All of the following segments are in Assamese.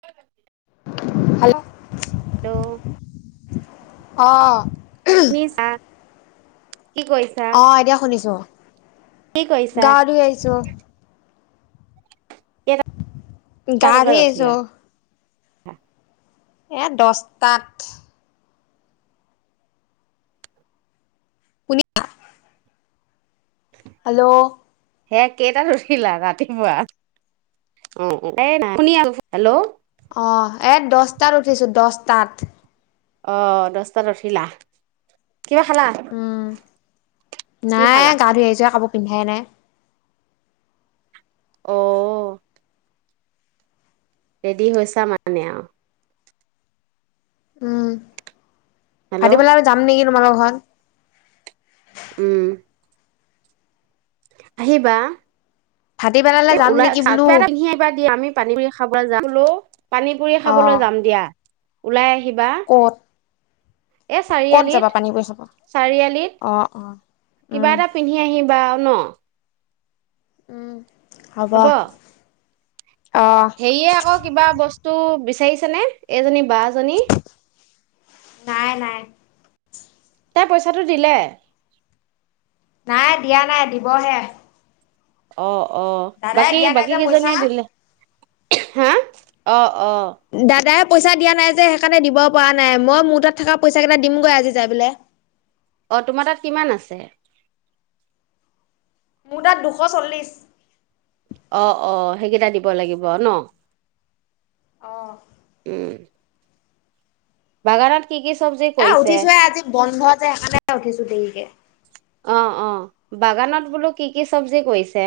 সেইফালেদি, হেল্ল', - অ হেল্ল'! কি কৰিছা অ', এতিয়া শুনিছো। কি কৰিছা গা় ধুই আহিছোঁ অ কেইটা গা বজাত ধুই আহিছো উঠিলা অ এয়া দচটাত। শুনি হেল্ল'! সেয়া কেইটাত উঠিলা ৰাতিপুৱা অ এ ন শুনি আহ হেল্ল'! অ', এ দচটাত উঠিছোঁ দচটাত। অ', দচটাত উঠিলা। কিবা খালা? উম কি নাই খালা গা ধুই আহিছো হে কাপো পিন্ধা নাই। অ'। ৰেডী হৈছে মানে আৰু। হেল্ল' ভাটিবেলা আৰু যাম নেকি? তোমালোকৰ ঘৰত। উম। আহিবা। ভাটিবেলালৈ এ যাম ওলাই, [inaudible] নেকি বোলো কিবা এটা পিন্ধি আহিবা দিয়া আমি পানী পুৰি সাবলে যাম। ল' পানী পুৰি অ খাবলৈ জাম দিয়া। ওলাই। আহিবা কত? এই কত চাৰিআলিত যাবা পানী পই কব? চাৰিআলিত অ', অ'। কিবা উম এটা পিন্ধি আহিবা আউ ন। উম। হব। অ হেইয়ে আকৌ কিবা বছ তো বিচাৰিছে নে এইজনী বা জনী। নাই, নাই। তাই পইচাটো দিলে। নাই, দিয়া নাই, দিব হে। অ'। অ', বাকী নাই বাকী যে কেইজনীয়ে পইচা দিলে। হে, অ'। অ দাদাই পইচা দিয়া নাই যে হেকানে দিব পৰা নাই, মই মুহাতত থকা পইছা কেতা দিমগৈ আজি যাই পেলাই। অ', তোমাৰ তাত কিমান আছে? মোৰ তাত দুশচলিছ। অ', অ' সেইকিটা দিব লাগিব আউ ন। অ উম। বাগানত কি কি চব্জি এ কৰিছে উঠিচোহে আজি বন্ধযে সেকাণে উঠিছোঁ দেইকে। অ অ বাগানত বুলো কি কি চব্জি কৰিছে?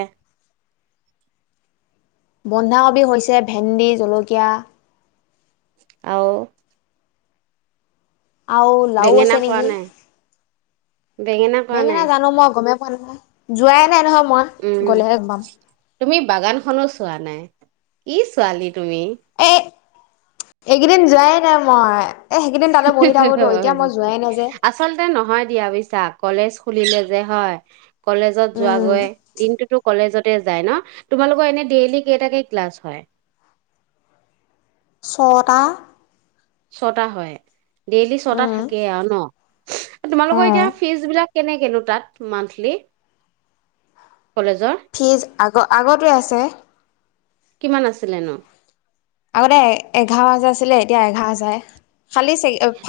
বন্ধাকবি হৈছে ভেণ্ডি, জলকীয়া। আৰু আৰু লাউ বেঙেনা আছে কৰা নেকি, নাই কৰা নাই বেঙেনা জানো মই গমে- যোৱাই নাই নহ- মই উম গ'লেহে গমপাম। তুমি বাগানখনো চোৱা নাই, কি ছোৱালী। তুমি এই এইকেইদিন যোৱাই নাই মই। এ সেইকেইদিন হি তাতে হি বহি হি হি থাকোতো এতিয়া হয়। মই যোৱাই নাই যে। আছলতে নহয় দিয়া বুজিছা। কলেজ খুলিলে যে, হয়। কলেজত যোৱ উম গৈ, দিনটোতো কলেজত তে যায় ন। তোমালোকৰ এনে ডেইলি কেইটাকে ক্লাছ হয়? ছটা। ছটা হয়। ডেইলি ছটা উম থাকে আৰু ন? অ তোমালোকৰ এতিয়া ফিজ বিলাক- কেনেকে নু তাত মান্থলি? কলেজৰ ফিজ আগ আগতে আছে। কিমান আছিলে ন? আগতে এ এঘাৰ হাজাৰ আছিলে। এতিয়া এঘাৰ যায়।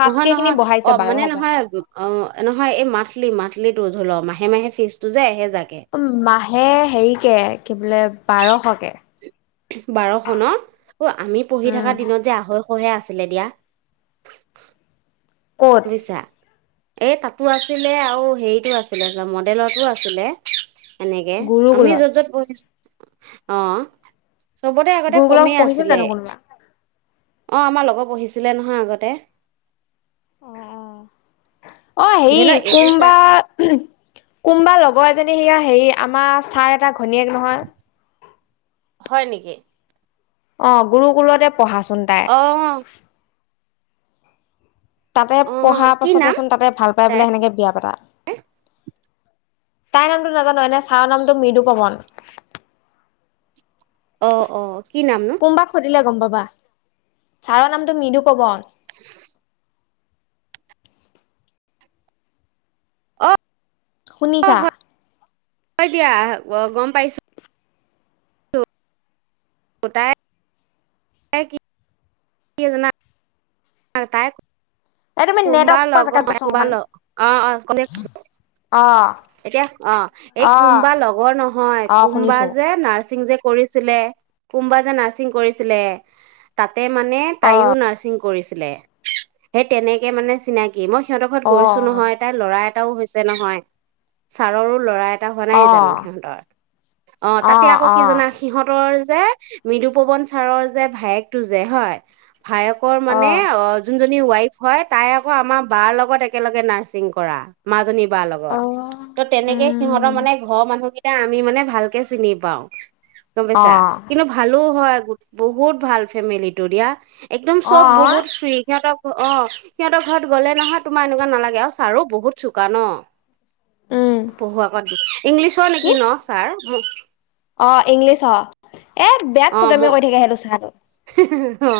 নহয় নহয়। অহ মানে হাজাৰ নহয়, অহ নহয়, এই মান্থলি মান্থলি। মাহে মাহে ফিজটো যে এহে- উম, মাহে হেৰি কে, কি বলে বাৰশ- বাৰশ ন? অ আমি পঢ়ি উম থকা দিনত যে আঢ়ৈ- শহে আছিলে দিয়া। ক'ত বুজিছা। এই তাতো আছিলে আৰু হেৰিটো আছিলে, মডেলতো আছিলে। এনেকে। আমি গুৰুকুলত য'ত য'ত পঢ়িছ- অহ। চবতে আগতে গুৰুকুলত কমেই পঢ়িছিল আছিলে। জানো কোনোবা অহ, আমাৰ লগৰ পঢ়িছিলে নহয় আগতে। অহ অহ। অহ ধৰি হেৰি, লওক এইটো কোনবা, চাৰ উহম, কোনবা লগৰ এজনী সেয়া হেৰি আমাৰ ছাৰ এটা- ঘনীয়েক নহয়। হয় নেকি অ গুৰু কুলতে পঢ়াচোন অ তাই তাতে অ পঢ়া কি পাছতে নাম চোন তাতে ভাল পাই তাই বোলে হেনেকৈ বিয়া পাতা তাইৰ নামটো নাজানো এনে ছাৰৰ নামটো মৃদু পৱন অ অ কি নামনো কোম বাক সুধিলে গম পাব কোৱা ছাৰৰ নামটো মৃদু পৱন অ শুনিছা? হ'ব দিয়া গম পাইছো হতায় হয় কি? কিয় জানা? আৰু তাই এই তুমি কুম নেটৱৰ্ক ল পোৱা জেগাত যাচোন অকমান কুমাল অ অ ক অ এতিয়া অ এই অ কোনম্বা লগৰ নহয় অ কোনম্বা শুনিছো যে নাৰছিং যে কৰিছিলে কোনবা যে নাৰছিং কৰিছিলে তাত তাতে মানে অ তাইয়ো নাৰ্ছিং কৰিছিল সেই তেনেকে মানে চিনাকি কি মই সিহঁৰ ঘৰত অ গৈছো নহয় তাই ল'ৰা এটাও হৈছে নহয় ছাৰৰো লৰাই এটা হোৱা নাই অ জানো সিহঁতৰ, অ তাতে আকৌ কি জনা সিহঁতৰ যে মৃদুপৱন ছাৰৰ যে ভায়েকটো যে হয় ভায়েকৰ মানে অ যোন ৱাইফ হয় তাই আকৌ আমাৰ বাৰ লগত একেলগে নাৰ্ছিং কৰা মাজনী কোম বা লগত অ ত তেনেকে সিহঁতৰ উম মানে ঘৰৰ মানুহ কি এতিয়া আমি মানে ভালকে চিনি পাওঁ গম অ পাইছা কিন্তু ভালো হয় বহুত ভাল ফেমিলিটো দিয়া একদম অ সব বহুত ফ্ৰী সিহঁতৰ অ সিহঁতৰ ঘৰত গলে নহয় তোমাৰ এনেকুৱা নালাগে আৰু চাৰো বহুত চোকা ন উম পঢ়ুৱাবা আক দি ইংলিছৰ কি নেকি ন ছাৰ উম! অ' ইংলিছ অ'। এ! বেয়া অ ম ফটুৱামি কৰি থাকে। সেইটো [unintelligible] অ'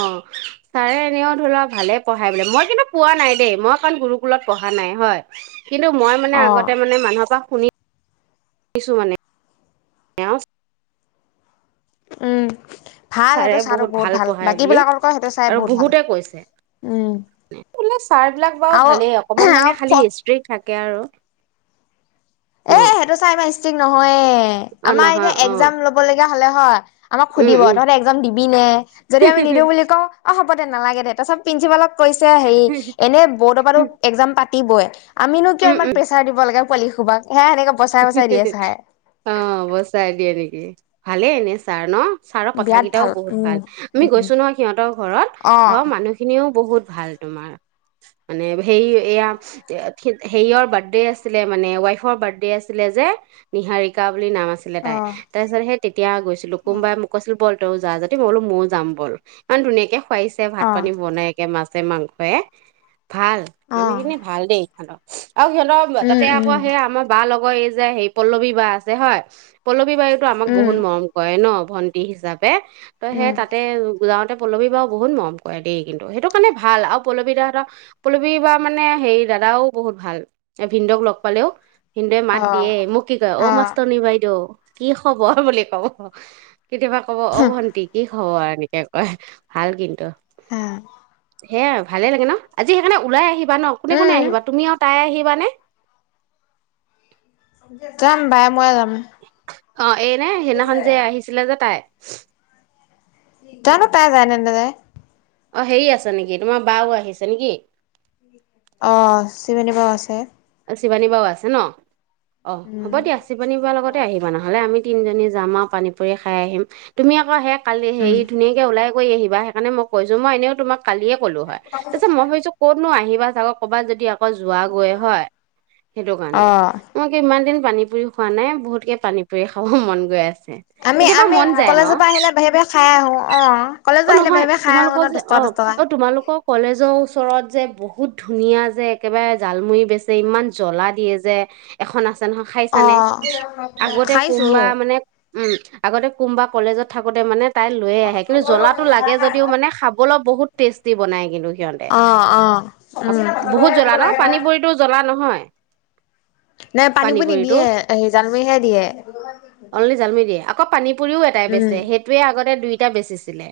ছাৰে এনেও ধৰা ভালে পঢ়াই বোলে। মই কিন্তু পোৱা নাই দেই। মই কাৰণ, গুৰুকুলত পঢ়া নাই হয়। কিন্তু, মই মানে, অ আগতে মানে মানুহৰ পৰা শুনি দিছো মানে। [unintelligible] উম। ভাল ছাৰে সেইটো চাহটো বহুত ভাল পঢ়ায় বাকী বুলি বিলাকতকৈ সেইটো চাই আৰু বহুত ভাল বহুতে কৈছে, উম এনে ছাৰ বিলাক বাৰু আৰু ভালেই অকমান মানে, খালি আৰু স্ত্ৰিক থাক [unintelligible] এ! সেইটো চাই মাৰিছে। আজি নহয়। এ, অ আমাৰ যে নহয় অ এক্জাম ল'ব লগীয়া ভালে হয়। আমাক উম সুধিব উম তহঁতে এক্জাম দিবি নে? যদি আমি নিদিও বুলি কওঁ অ‌ হ'ব দে। নালাগে দে, তাৰ পিছত প্ৰিন্ঞ্চিপালক কৈছে, হেৰি এনে বৰ্ডৰ পা তো এক্জাম পা পতিবই। আমিনো কিয় ইমান প্ৰেছাৰ দিব লাগে। পোৱালী সুপা হিহিহিহিহি অ বছাই দিয়ে নেকি ভালে এনে ছাৰ ন ছাৰৰ কথা বিৰাট কেইটাও বহুত উম ভাল আমি উম গৈছো নহ সিহঁতৰ ঘৰত অ ঘৰৰ মানুহখিনিও বহুত ভাল তোমাৰ মানে সেই এয়া সেয়ৰ বাৰ্থডে আছিলে মানে ৱাইফৰ বাৰ্থডে আছিলে আছিলে যে নিহাৰিকা বুলি নাম আছিলে অ তাইৰ‌ তাৰপিছত সেই এতিয়া গৈছিলো কোনোবাৱ অ মোক কৈছিলো বল আৰু যা যাতি মই বোলো ম‌ইও যাম ব'ল ইমান ধুনীয়াকে খুৱাইছে ভাত পানী বনাই একে মাছে মাংসয়ে ভাল অ মানুহখিনি ভাল দেই হেল্ল' আৰু সিহতৰ উম তাতে আকৌ উম সেই আমাৰ বা লগ অ', এই যে, হেই পল্লৱী বা আছে হয়', - পল্লৱী- পি বাইয়েতো আমাক উম বহুত মৰম কৰে ন ভণ্টি হিচাপ দেহ, তই সেই উম তাতে, - তাকে পল্লৱী বা বহুত মৰম কৰে দেই কিন্তু সেইটো কাৰণে ভাল আৰু পল্লৱী দা হতৰ পল্লৱী বা মানে হেৰি দাদাও বহুত ভাল ভিনদেউক লগ পালেও কিন অ দিয়ে, মোক কি', কয় অ', মাষ্টনী-বাইদেউ কি খবৰ বুলি কব, কেতিয়াবা কব অ ভণ্টি কি খবৰ নিতে কয় ভাল কিন্তু হঃ- সেয়া ভালে লাগে ন আজি সেইকাৰণে ওলাই আহিব হোৱাত ন', কোনে -কোনে উম আহিবা তুমি আৰু তাই আহিব, খোৱানে? যাম বাই, ময়ে যাম। অ এইনে সেইদিনাখন যে আহিছিলে যে তাই সু জানো তাই যায়নে নেযায় অ ', হেৰি আছে নেকি? তোমাৰ বাও আহিছে নেকি? অ শিৱানী বা আছে শিৱানী বাও আছে ন অ', হ'ব দিয়া, শিৱানি বাৰ লগতে আহিবা। নহ'লে আমি তিনজনী যাম আও', - পানী- পুৰি খাই আহিম, তুমি আকৌ সেয়াত- কালি উম। হেৰি ধুনীয়াকে ওলাই, কৰি আহিবা হেকাৰনে মই কৈছো মই এনেও তোমাক, কালিয়ে কলো হয়। তাৰপিছত মই ভাবছো ক'ত কোনো আহিবা চাগগ ক'বা যদি আক' তই যোৱা গৈয়ে হয় সেইটো কাৰনে অ' মই কিম ইমান দিন পানী পুৰি খোৱা নাই, বহুতকে পানী পুৰি খাব মন গৈ আছে। আমি কেতিয়াবা আমি মন যায় কলেজৰ ন', পৰা আহিলে বাহিৰে বাহিৰে খাই আহো অ' - অ কলেজৰ ', আহিলে -নহয় বাহিৰে বাহিৰে খাই আহো ন তোমালোকৰ দহ যে', টকা দহ টকা অ- অ তোমালোকৰ কলেজৰ ওচৰত যে, বহু বহুত ধুনীয়া যে, একেবাৰে জালমুৰি বেচে, যে', ইমান জ্বলা দিয়ে যে', এখন আছে- জানুহ খাই চানে অ' আগতে কোম খাইছো বা মানে উম', - আগতে কোম বা কলেজত থাকোতে মানে, তাই লৈয়ে আহে কিন্তু জ্বলাটো লাগে যদিও মানে খাবলৈ বহুত টেষ্টি বনাই কিন্তু। সিহঁতে অ অ উম ভাল নহয় নাই পানী পানীবোৰ পুৰিটো নিদিয়ে হে জালমুৰিহে দিয়ে অনলি জালমি দিয়ে আকৌ পানী পুৰিও এটাই উম। বেচে সেইটোৱে আগতে দুইটাই বেচিছিলে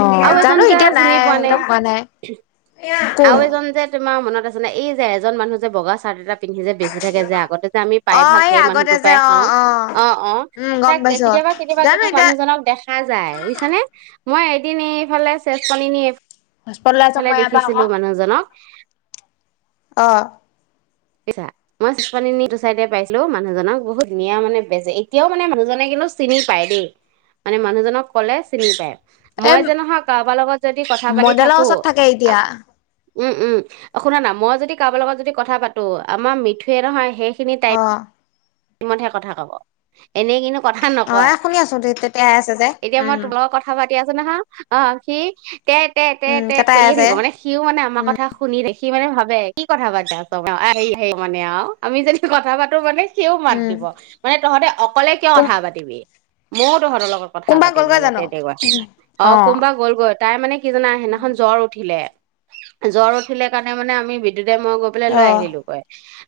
অ আৰু এজন জানো যে এতিয়া নাই চিনি পোৱা নে সেইকেইটা কোৱা নাই কোন আৰু এজন যে তোমাৰ মনত এই যে এজন মানুহ যে বগা চাৰ এটা পিন্ধি যে বেছি থাকে যে আগতে যে আমি প্ৰায় অ' ভাগ এই সেই আগতে মানুহটোৰ যে পৰাই অ' খাওঁ অ অ উম গম তাক পাইছো কেতিয়াবা কেতিয়াবা জানো কিন্তু এতিয়া মানুহজনক দেখা যায় বুজিছানে মই এদিন এইফালে চেল নিও হস্পত ওলাই যাম ইফালে মই ইয়াৰ পৰা আকৌ। দেখিছিলো মানুহজনক অ বুজিছা মই [unintelligible] পাইছিলো মানুহজনক বহুত ধুনীয়া মানে বেজে এতিয়াও মানে মানুহজনে কিন্তু চিনি পায় দেই মানে মানুহজনক কলে চিনি পায় এই মই যে নহয় কাৰোবাৰ লগত যদি কথা পাতি মডেলৰ থাকো। ওচৰত থাকে এতিয়া। উম উম অ শুনানা মই যদি কাৰোবাৰ লগত যদি কথা পাতো আমাৰ মিথুয়ে নহয় শেষ। অ ৰুমতে কথা কব এনেই কিন্তু কথা অ নকয় এ শুনি আছো দে তেতিয়াই আছে যে উম। এতিয়া আছ না হা অ সি তে তে তে তেতাই কৰিয়ে আছে। থাকিব মানে সিও মানে আমাক। উম, কথা শুনি দেখি মানে ভাবে কি কথা পাতা চ আহ হ মানে আৰু আমি যে কথা পাতো মানে। কিয় মাত উম, দিব মানে তহঁতে অকলে কিয় কোন কথা পাতিবি। মোৰ তহঁতৰ লগত কথা কোনোবা পাতিম গ'লগৈ মানে জানো? তেনেকুৱা অ কোনোবা গ'লগৈ তাই মানে কি জানা সেইদিনা জ্বৰ উঠিলে। জ্বৰ উঠিলে কাৰণে মানে আমি। দেতাই মই গৈ পেলাই লৈ অ', আহিলো গৈ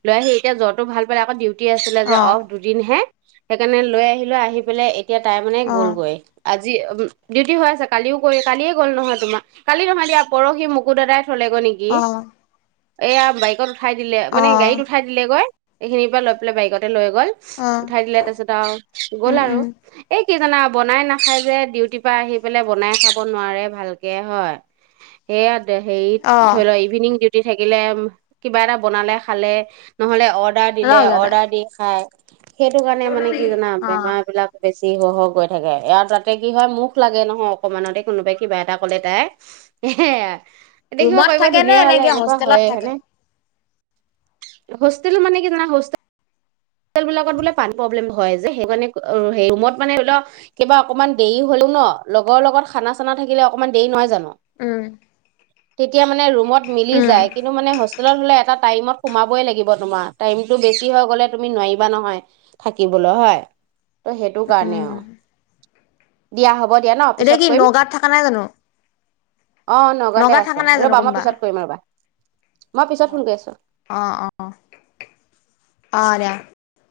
লৈ সেই এতিয়া জ্বৰটো ভাল পালে আকৌ ডিউটি আছিলে যে অ', অফ দুদিন হে সেইকাৰণে লৈ আহিলো আহি পেলাই। এতিয়া তাই মানে অ', গ'লগৈ আজি। যি উম ডিউটি হৈ আছে কালি ও কৰি কালিয়ে গ'ল নহয় তোমাৰ কালি নহয় দিয়া পৰহি মুকু দাদাই থলেগৈ নেকি অ', এইয়া বাইকত উঠাই দিলে মানে অ', গাড়ীত উঠাই দিলে গৈ এইখিনিৰ পৰা লৈ পেলাই বাইকতে লৈ গ গল অ'। উঠাই দিলে তাৰপিছত আৰু গ'ল উম, আৰু উম, এই কি জানা বনাই নাখাই যে ডিউটিৰ পৰা আহি পেলাই বনাই খাব নোৱাৰে ভালকে হয় এয়া হেই অ'। ধৰিল ইভিনিং ডিউটি থাকিলে কিবা এটা বনালে খালে নহলে অৰ্ডাৰ দিলে নাযাওঁ সিহঁতে। অৰ্ডাৰ দি খাই সেইটো কাৰণে মানে কি জানা অ', বেমাৰ বিলাক বেছি দেৰি হৈ হৈ গৈ থাকে আৰু তাতে কি হয় মুখ লাগে নহয় অকমানতে কোনোবাই কিবা এটা ক'লে তাই এয়া ৰুমত থাকে নে এনেকিয় হয়ে হোষ্টেলত হয়নে থাকে হোষ্টেল মানে কি জান হোষ্টেল হোষ্টেল বিলাকত বোলে পান প্ৰব্লেম হয় যে সেইকাৰণে সেই ৰুমত মানে ধলও কিবা অকণমান দেৰি হলো ন লগৰ লগত খানা চানা থাকিলে অকণমান দেৰি নহয় জানো উম এতিয়া মানে ৰুমত মি উম, যায় কিন্তুানে হোষ্টেলত হ'লে এটা টাইমত সোমাবই লাগিব তোমাৰ টাইমতটো বেছি হৈ গলে তুমি নোৱাৰিবা নহয় থাকিবলৈ হয় ত' সেইটো কাৰণেই উম, আৰু দিয়া হ'ব দিয়া ন এতিয়া পিছত কি কৰিম নগাঁত থাকা নাই জানো অ নগাঁৱতে নগাঁৱত আছে থকা নাই জানো ৰ'বা মই কোনোবা? পিছত কৰিম ৰবা মই পিছত ফোন কৰি আছো অ', অ', অ', দিয়া।